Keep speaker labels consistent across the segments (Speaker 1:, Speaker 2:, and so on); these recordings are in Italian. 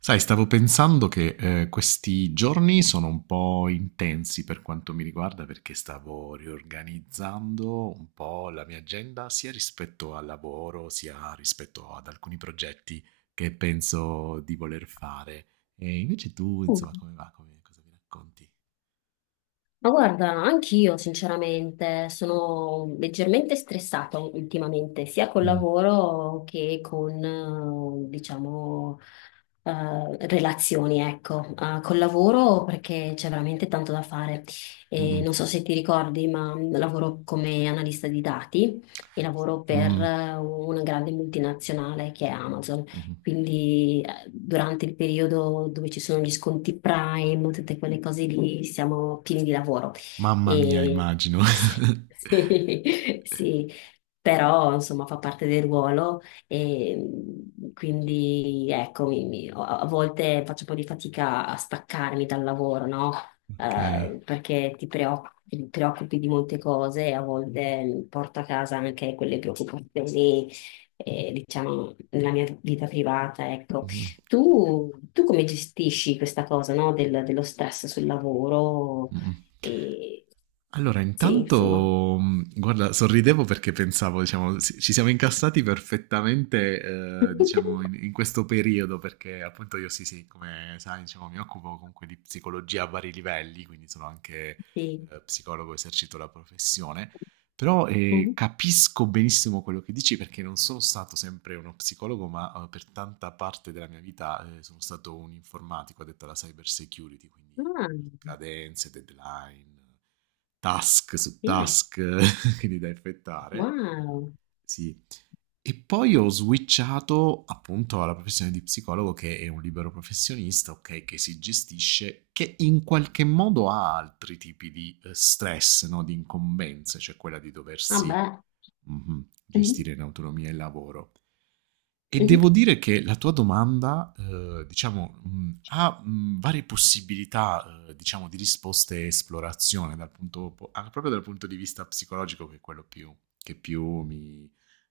Speaker 1: Sai, stavo pensando che questi giorni sono un po' intensi per quanto mi riguarda perché stavo riorganizzando un po' la mia agenda sia rispetto al lavoro sia rispetto ad alcuni progetti che penso di voler fare. E invece tu, insomma,
Speaker 2: Mm.
Speaker 1: come va? Cosa mi racconti?
Speaker 2: Ma guarda, anch'io sinceramente sono leggermente stressata ultimamente, sia col
Speaker 1: Mm,
Speaker 2: lavoro che con, diciamo, relazioni, ecco. Col lavoro perché c'è veramente tanto da fare. E non
Speaker 1: Mm,
Speaker 2: so se ti ricordi, ma lavoro come analista di dati e lavoro per
Speaker 1: mm,
Speaker 2: una grande multinazionale che è Amazon.
Speaker 1: mhm.
Speaker 2: Quindi durante il periodo dove ci sono gli sconti Prime, tutte quelle cose lì, siamo pieni di lavoro.
Speaker 1: Mamma mia,
Speaker 2: E
Speaker 1: immagino.
Speaker 2: sì, sì, sì. Però insomma fa parte del ruolo e quindi ecco, a volte faccio un po' di fatica a staccarmi dal lavoro, no?
Speaker 1: Ok.
Speaker 2: Perché ti preoccupi di molte cose e a volte porto a casa anche quelle preoccupazioni, diciamo, nella mia vita privata, ecco.
Speaker 1: Mm,
Speaker 2: Tu come gestisci questa cosa, no, dello stress sul lavoro?
Speaker 1: mm.
Speaker 2: E...
Speaker 1: Allora,
Speaker 2: Sì, insomma.
Speaker 1: intanto, guarda, sorridevo perché pensavo, diciamo, ci siamo incassati perfettamente, diciamo, in questo periodo, perché appunto io sì, sì, come sai, diciamo, mi occupo comunque di psicologia a vari livelli, quindi sono anche
Speaker 2: Sì.
Speaker 1: psicologo, esercito la professione, però
Speaker 2: Mhm.
Speaker 1: capisco benissimo quello che dici perché non sono stato sempre uno psicologo, ma per tanta parte della mia vita sono stato un informatico addetto alla cyber security, quindi
Speaker 2: Ah,
Speaker 1: cadenze, deadline, task su
Speaker 2: yeah,
Speaker 1: task quindi da effettare.
Speaker 2: wow.
Speaker 1: Sì. E poi ho switchato appunto alla professione di psicologo che è un libero professionista, ok, che si gestisce, che in qualche modo ha altri tipi di stress, no? Di incombenze, cioè quella di
Speaker 2: Ah,
Speaker 1: doversi
Speaker 2: beh.
Speaker 1: Mh-mh.
Speaker 2: Mhm,
Speaker 1: Gestire in autonomia il lavoro. E
Speaker 2: mhm,
Speaker 1: devo dire che la tua domanda, diciamo, ha, varie possibilità, diciamo di risposte e esplorazione dal punto po anche proprio dal punto di vista psicologico che è quello più mi,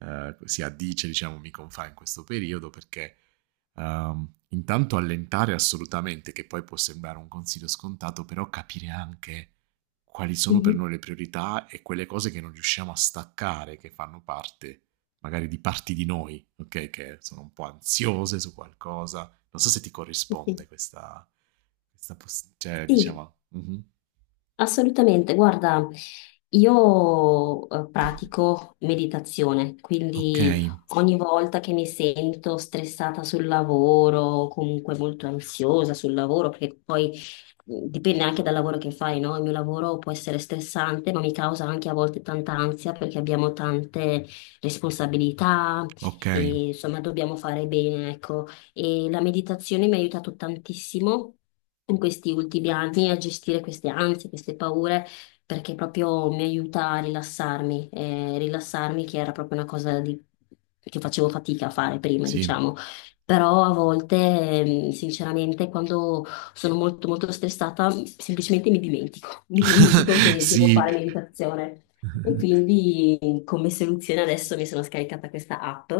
Speaker 1: si addice, diciamo, mi confà in questo periodo perché, intanto allentare assolutamente, che poi può sembrare un consiglio scontato, però capire anche quali sono per
Speaker 2: mhm.
Speaker 1: noi le priorità e quelle cose che non riusciamo a staccare, che fanno parte magari di parti di noi, ok? Che sono un po' ansiose su qualcosa. Non so se ti corrisponde questa, cioè,
Speaker 2: Sì,
Speaker 1: diciamo, mhm.
Speaker 2: assolutamente, guarda, io pratico meditazione,
Speaker 1: Ok,
Speaker 2: quindi ogni volta che mi sento stressata sul lavoro, o comunque molto ansiosa sul lavoro, perché poi dipende anche dal lavoro che fai, no? Il mio lavoro può essere stressante, ma mi causa anche a volte tanta ansia perché abbiamo tante responsabilità
Speaker 1: ok,
Speaker 2: e insomma dobbiamo fare bene, ecco, e la meditazione mi ha aiutato tantissimo in questi ultimi anni a gestire queste ansie, queste paure, perché proprio mi aiuta a rilassarmi, che era proprio una cosa che facevo fatica a fare prima,
Speaker 1: sì,
Speaker 2: diciamo. Però a volte, sinceramente, quando sono molto molto stressata, semplicemente mi dimentico, mi dimentico che devo
Speaker 1: sì,
Speaker 2: fare meditazione. E quindi come soluzione adesso mi sono scaricata questa app,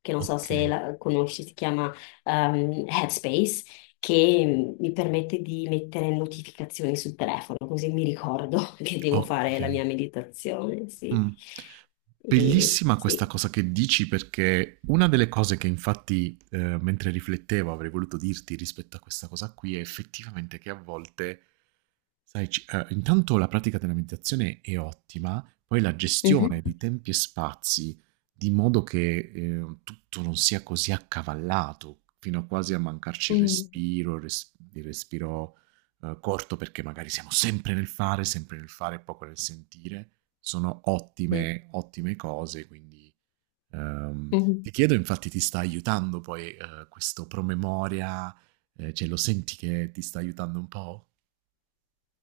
Speaker 2: che non so
Speaker 1: ok,
Speaker 2: se la conosci, si chiama Headspace, che mi permette di mettere notificazioni sul telefono, così mi ricordo che devo
Speaker 1: ok.
Speaker 2: fare la mia meditazione,
Speaker 1: Mh.
Speaker 2: sì. E,
Speaker 1: Bellissima questa
Speaker 2: sì.
Speaker 1: cosa che dici perché una delle cose che infatti, mentre riflettevo avrei voluto dirti rispetto a questa cosa qui è effettivamente che a volte Sai, intanto la pratica della meditazione è ottima, poi la gestione
Speaker 2: Mhm.
Speaker 1: di tempi e spazi, di modo che tutto non sia così accavallato, fino a quasi a mancarci il
Speaker 2: Mm,
Speaker 1: respiro, il respiro corto, perché magari siamo sempre nel fare, e poco nel sentire. Sono
Speaker 2: sì.
Speaker 1: ottime, ottime cose, quindi ehm,
Speaker 2: Mhm.
Speaker 1: ti chiedo, infatti ti sta aiutando poi questo promemoria, cioè lo senti che ti sta aiutando un po'?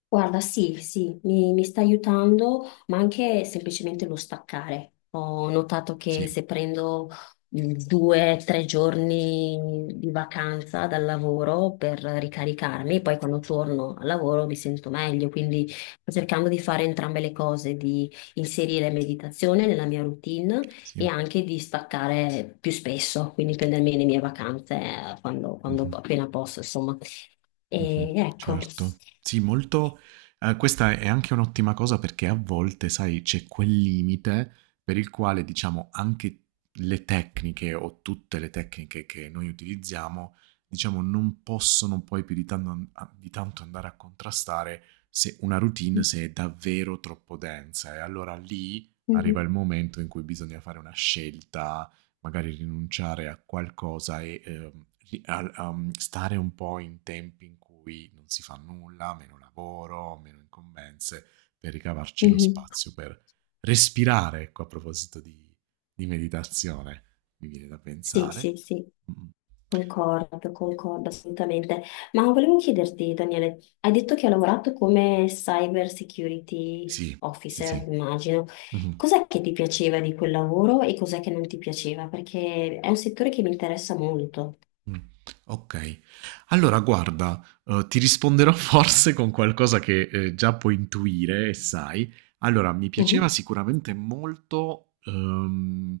Speaker 2: Guarda, sì, sì, mi sta aiutando, ma anche semplicemente lo staccare. Ho notato che
Speaker 1: Sì,
Speaker 2: se prendo 2 o 3 giorni di vacanza dal lavoro per ricaricarmi, poi quando torno al lavoro mi sento meglio, quindi sto cercando di fare entrambe le cose, di inserire meditazione nella mia routine e
Speaker 1: sì.
Speaker 2: anche di staccare più spesso, quindi prendermi le mie vacanze quando
Speaker 1: Mh-mh,
Speaker 2: appena posso, insomma.
Speaker 1: mh-mh,
Speaker 2: E ecco.
Speaker 1: certo. Sì, molto questa è anche un'ottima cosa perché a volte, sai, c'è quel limite per il quale, diciamo, anche le tecniche o tutte le tecniche che noi utilizziamo, diciamo, non possono poi più di tanno an a di tanto andare a contrastare se una routine se è davvero troppo densa. E allora lì arriva il
Speaker 2: Mhm.
Speaker 1: momento in cui bisogna fare una scelta. Magari rinunciare a qualcosa e, ri al stare un po' in tempi in cui non si fa nulla, meno lavoro, meno incombenze, per ricavarci lo
Speaker 2: Mhm.
Speaker 1: spazio per respirare, ecco, a proposito di meditazione, mi viene da
Speaker 2: Sì,
Speaker 1: pensare.
Speaker 2: sì, sì,
Speaker 1: Mh-mh.
Speaker 2: concordo, concordo assolutamente. Ma volevo chiederti, Daniele, hai detto che hai lavorato come cyber security
Speaker 1: Sì, sì,
Speaker 2: officer,
Speaker 1: sì.
Speaker 2: immagino.
Speaker 1: Mh-mh.
Speaker 2: Cos'è che ti piaceva di quel lavoro e cos'è che non ti piaceva? Perché è un settore che mi interessa molto.
Speaker 1: Mh, okay. Allora guarda, ti risponderò forse con qualcosa che, già puoi intuire e sai. Allora, mi piaceva
Speaker 2: Mhm.
Speaker 1: sicuramente molto,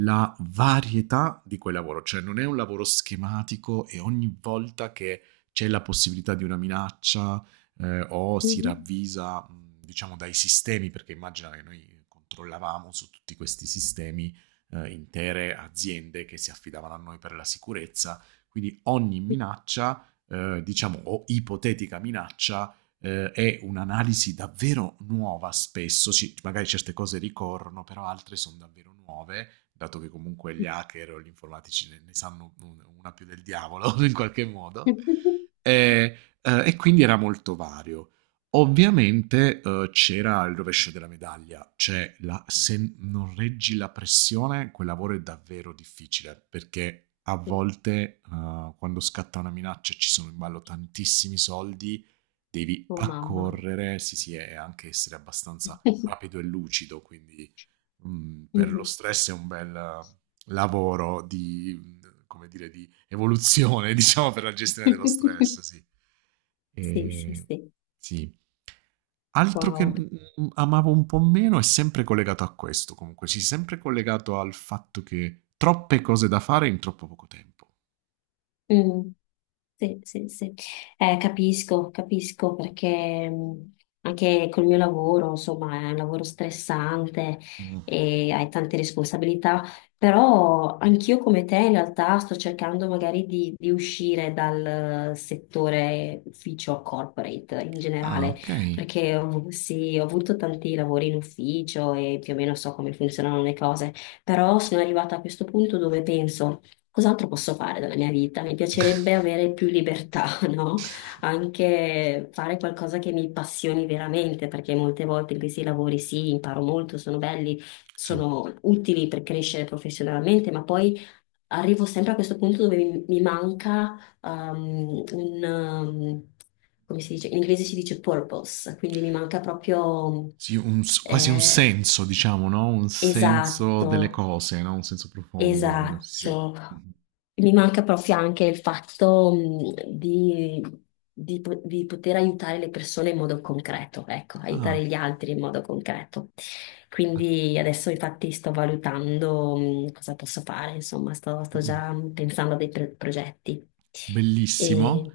Speaker 1: la varietà di quel lavoro, cioè non è un lavoro schematico e ogni volta che c'è la possibilità di una minaccia, o si
Speaker 2: Mhm.
Speaker 1: ravvisa, diciamo dai sistemi, perché immagina che noi controllavamo su tutti questi sistemi, intere aziende che si affidavano a noi per la sicurezza quindi ogni minaccia, diciamo, o ipotetica minaccia, è un'analisi davvero nuova spesso. Magari certe cose ricorrono, però altre sono davvero nuove, dato che comunque gli hacker o gli informatici ne sanno una più del diavolo in qualche modo. Eh, e quindi era molto vario. Ovviamente, c'era il rovescio della medaglia, cioè la se non reggi la pressione quel lavoro è davvero difficile, perché a volte, quando scatta una minaccia e ci sono in ballo tantissimi soldi, devi
Speaker 2: Oh mamma.
Speaker 1: accorrere, sì, sì, e anche essere abbastanza rapido e lucido, quindi, per lo
Speaker 2: Mhm.
Speaker 1: stress è un bel lavoro di, come dire, di evoluzione diciamo per la gestione dello stress, sì.
Speaker 2: Sì, sì,
Speaker 1: Ehm,
Speaker 2: sì.
Speaker 1: sì. Altro che,
Speaker 2: Wow.
Speaker 1: amavo un po' meno è sempre collegato a questo comunque, sì, sempre collegato al fatto che troppe cose da fare in troppo poco tempo.
Speaker 2: Mm. Sì, sì, sì. Capisco, capisco perché anche col mio lavoro, insomma, è un lavoro stressante
Speaker 1: Mh.
Speaker 2: e hai tante responsabilità, però anch'io come te in realtà sto cercando magari di uscire dal settore ufficio corporate in
Speaker 1: Ah,
Speaker 2: generale,
Speaker 1: okay.
Speaker 2: perché sì, ho avuto tanti lavori in ufficio e più o meno so come funzionano le cose, però sono arrivata a questo punto dove penso. Cos'altro posso fare della mia vita? Mi piacerebbe avere più libertà, no? Anche fare qualcosa che mi passioni veramente, perché molte volte in questi lavori sì, imparo molto, sono belli,
Speaker 1: Sì.
Speaker 2: sono utili per crescere professionalmente, ma poi arrivo sempre a questo punto dove mi manca come si dice? In inglese si dice purpose, quindi mi manca proprio
Speaker 1: Sì, un s quasi un
Speaker 2: eh,
Speaker 1: senso diciamo, no, un senso delle
Speaker 2: esatto.
Speaker 1: cose, no, un senso profondo delle cose, sì.
Speaker 2: Esatto,
Speaker 1: Mh-mh.
Speaker 2: mi manca proprio anche il fatto di poter aiutare le persone in modo concreto, ecco,
Speaker 1: Ah,
Speaker 2: aiutare gli altri in modo concreto.
Speaker 1: ah,
Speaker 2: Quindi adesso infatti sto valutando cosa posso fare, insomma, sto
Speaker 1: mh-mh.
Speaker 2: già pensando a dei progetti.
Speaker 1: Bellissimo.
Speaker 2: E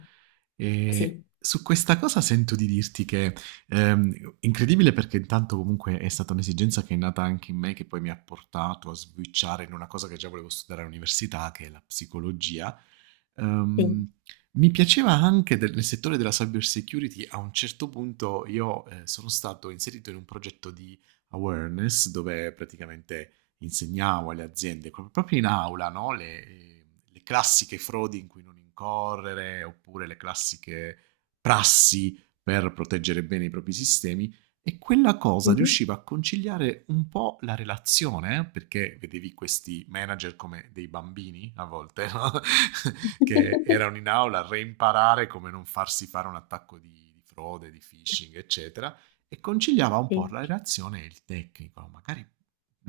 Speaker 1: E
Speaker 2: sì,
Speaker 1: su questa cosa sento di dirti che, incredibile perché intanto comunque è stata un'esigenza che è nata anche in me, che poi mi ha portato a switchare in una cosa che già volevo studiare all'università, che è la psicologia.
Speaker 2: sì.
Speaker 1: Ehm, mi piaceva anche nel settore della cyber security, a un certo punto io sono stato inserito in un progetto di awareness dove praticamente insegnavo alle aziende, proprio in aula, no? Le classiche frodi in cui non incorrere, oppure le classiche prassi per proteggere bene i propri sistemi. E quella cosa
Speaker 2: Mhm.
Speaker 1: riusciva a conciliare un po' la relazione, eh? Perché vedevi questi manager come dei bambini a volte, no? Che erano in aula a reimparare come non farsi fare un attacco di frode, di phishing, eccetera, e conciliava un po'
Speaker 2: Sì.
Speaker 1: la relazione e il tecnico. Magari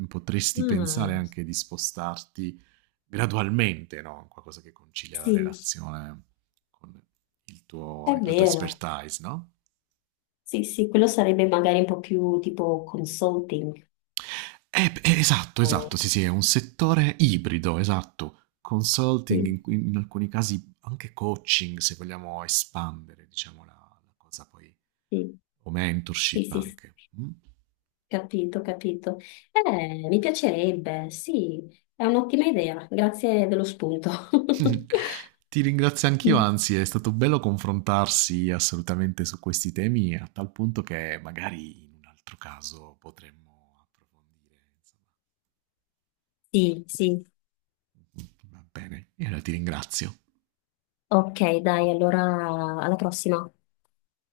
Speaker 1: potresti pensare
Speaker 2: Ah,
Speaker 1: anche di spostarti gradualmente, no? Qualcosa che concilia la
Speaker 2: sì,
Speaker 1: relazione con
Speaker 2: è
Speaker 1: la tua
Speaker 2: vero.
Speaker 1: expertise, no?
Speaker 2: Sì, sì, quello sarebbe magari un po' più tipo consulting.
Speaker 1: Esatto,
Speaker 2: o-
Speaker 1: esatto, sì, sì, è un settore ibrido, esatto. Consulting,
Speaker 2: Sì,
Speaker 1: in alcuni casi anche coaching, se vogliamo espandere, diciamo, la cosa poi,
Speaker 2: sì,
Speaker 1: o
Speaker 2: sì,
Speaker 1: mentorship
Speaker 2: sì, sì,
Speaker 1: anche. Mm?
Speaker 2: capito, capito. Mi piacerebbe, sì, è un'ottima idea, grazie dello spunto.
Speaker 1: Ti ringrazio anch'io, anzi, è stato bello confrontarsi assolutamente su questi temi, a tal punto che magari in un altro caso potremmo approfondire,
Speaker 2: Sì, sì,
Speaker 1: insomma. Va bene, e allora ti ringrazio.
Speaker 2: ok, dai, allora alla prossima.